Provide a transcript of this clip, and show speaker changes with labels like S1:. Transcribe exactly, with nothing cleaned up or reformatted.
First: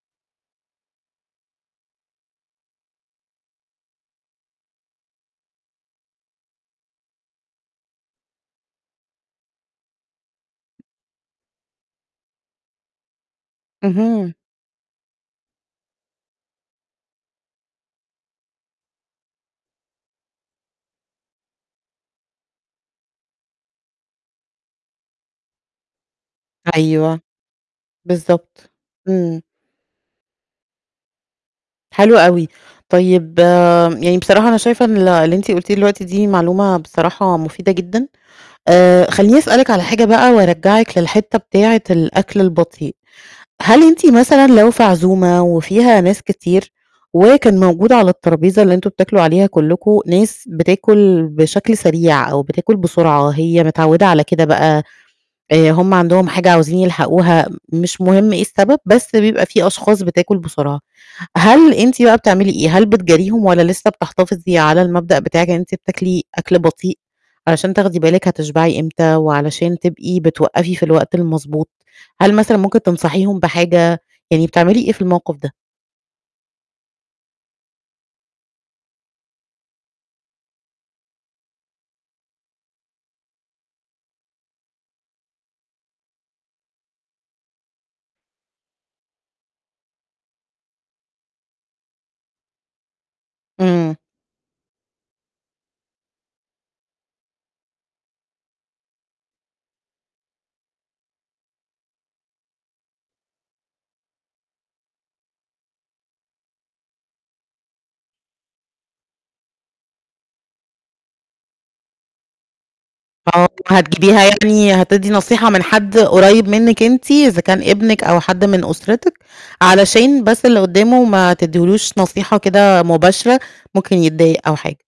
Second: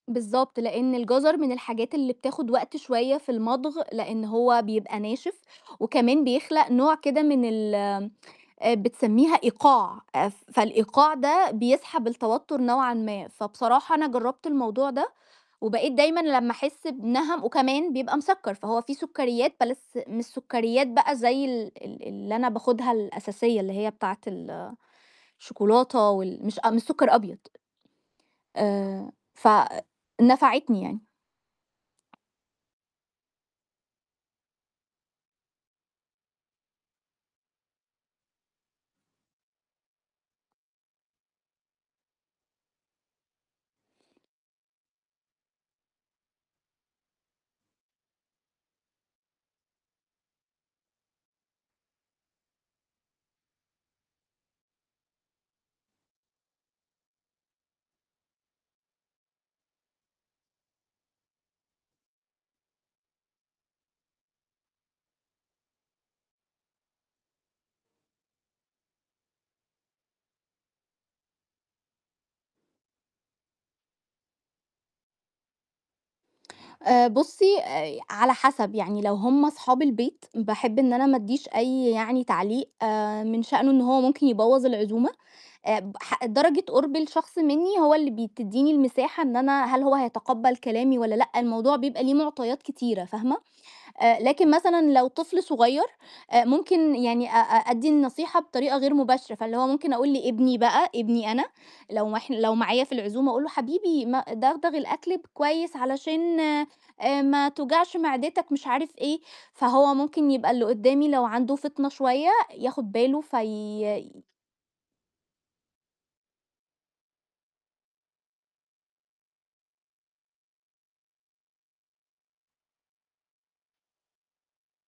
S1: بالضبط. لأن الجَزر من الحاجات اللي بتاخد وقت شوية في المضغ لأن هو بيبقى ناشف، وكمان بيخلق نوع كده من ال آآ، بتسميها إيقاع، فالإيقاع ده بيسحب التوتر نوعًا ما. فبصراحة أنا
S2: اهم.
S1: جرَّبت الموضوع ده وبقيت دايمًا لمّا أحس بِنَهَم وكمان بيبقى مسكَّر، فهو فيه سكريات بلس مش سكريات بقى زي ال ال اللي أنا باخدها الأساسية اللي هي بتاعة ال الشوكولاتة وال مش أ مش سكر
S2: أيوه.
S1: أبيض.
S2: بالضبط.
S1: آآ
S2: إمم.
S1: ف نفعتني يعني.
S2: حلو أوي. طيب، يعني بصراحة أنا شايفة إن ال اللي أنتِ قلتيه دلوقتي دي معلومة بصراحة مفيدة جدًا، آآ، خلّيني أسألِك على حاجة بقى وارجَّعِك للحتّة بتاعة الأكل البطيء، هل أنتِ مثلًا لو في عزومة وفيها ناس كتير وكان موجود على التربيزة اللي أنتم بتاكلوا عليها كلكم، ناس بتاكل بشكل سريع أو بتاكل بسرعة، هي متعودة على كده بقى، آآ هُم عندهم حاجة عاوزين يلحقوها، مش مهم إيه السبب بس بيبقى فيه أشخاص بتاكل بسرعة. هل أنتِ بقى بتعملي إيه؟ هل بتجاريهم والّا لسه بتحتفظي على المبدأ بتاعِك إن أنتِ بتاكلي أكْل بطيء علشان تاخدي بالِك هتشبعي إمتى وعلشان تبقي بتوقَّفي في الوقت المضبوط، هل مثلًا ممكن تنصحيهم بحاجة، يعني بتعملي إيه في الموقِف ده؟
S1: آآ، بُصّي، آآ، على حسب؛ يعني لو هُم صحاب البيت باحب إن أنا ما أدّيش أي يعني تعليق آآ، من شأنه إن هو ممكن يبوَّظ العزومة، آآ، بح درجة قُرْب الشخص مني هو اللي بي تدّيني المساحة إن أنا هل هو هيتقبَّل كلامي والّا لأ. الموضوع بيبقى ليه معطيات كتيرة، فاهمة،
S2: إمم.
S1: آآ، لكن مثلًا لو طفل صغيّر ممكن يعني أ أ أدّي النصيحة بطريقة غير مباشرة فاللي هو ممكن أقول لابني بقى ابني أنا، لو ما ح لو معايا في العزومة أقول له حبيبي ما دغدغ الأكل ب كويس علشان آآ، ما توجعش معدتك مش عارف إيه، فهو ممكن يبقى اللي قدّامي لو عنده فطنة شوية ياخد باله
S2: آه، هتجيبيها
S1: في
S2: يعني هتدّي نصيحة من حد قُريِّب منِّك أنتِ إذا كان ابنِك أو حد من أسرتِك، علشان بس اللي قدامه ما تدّيلوش نصيحة كده مباشرة ممكن يتضايق أو حاجة.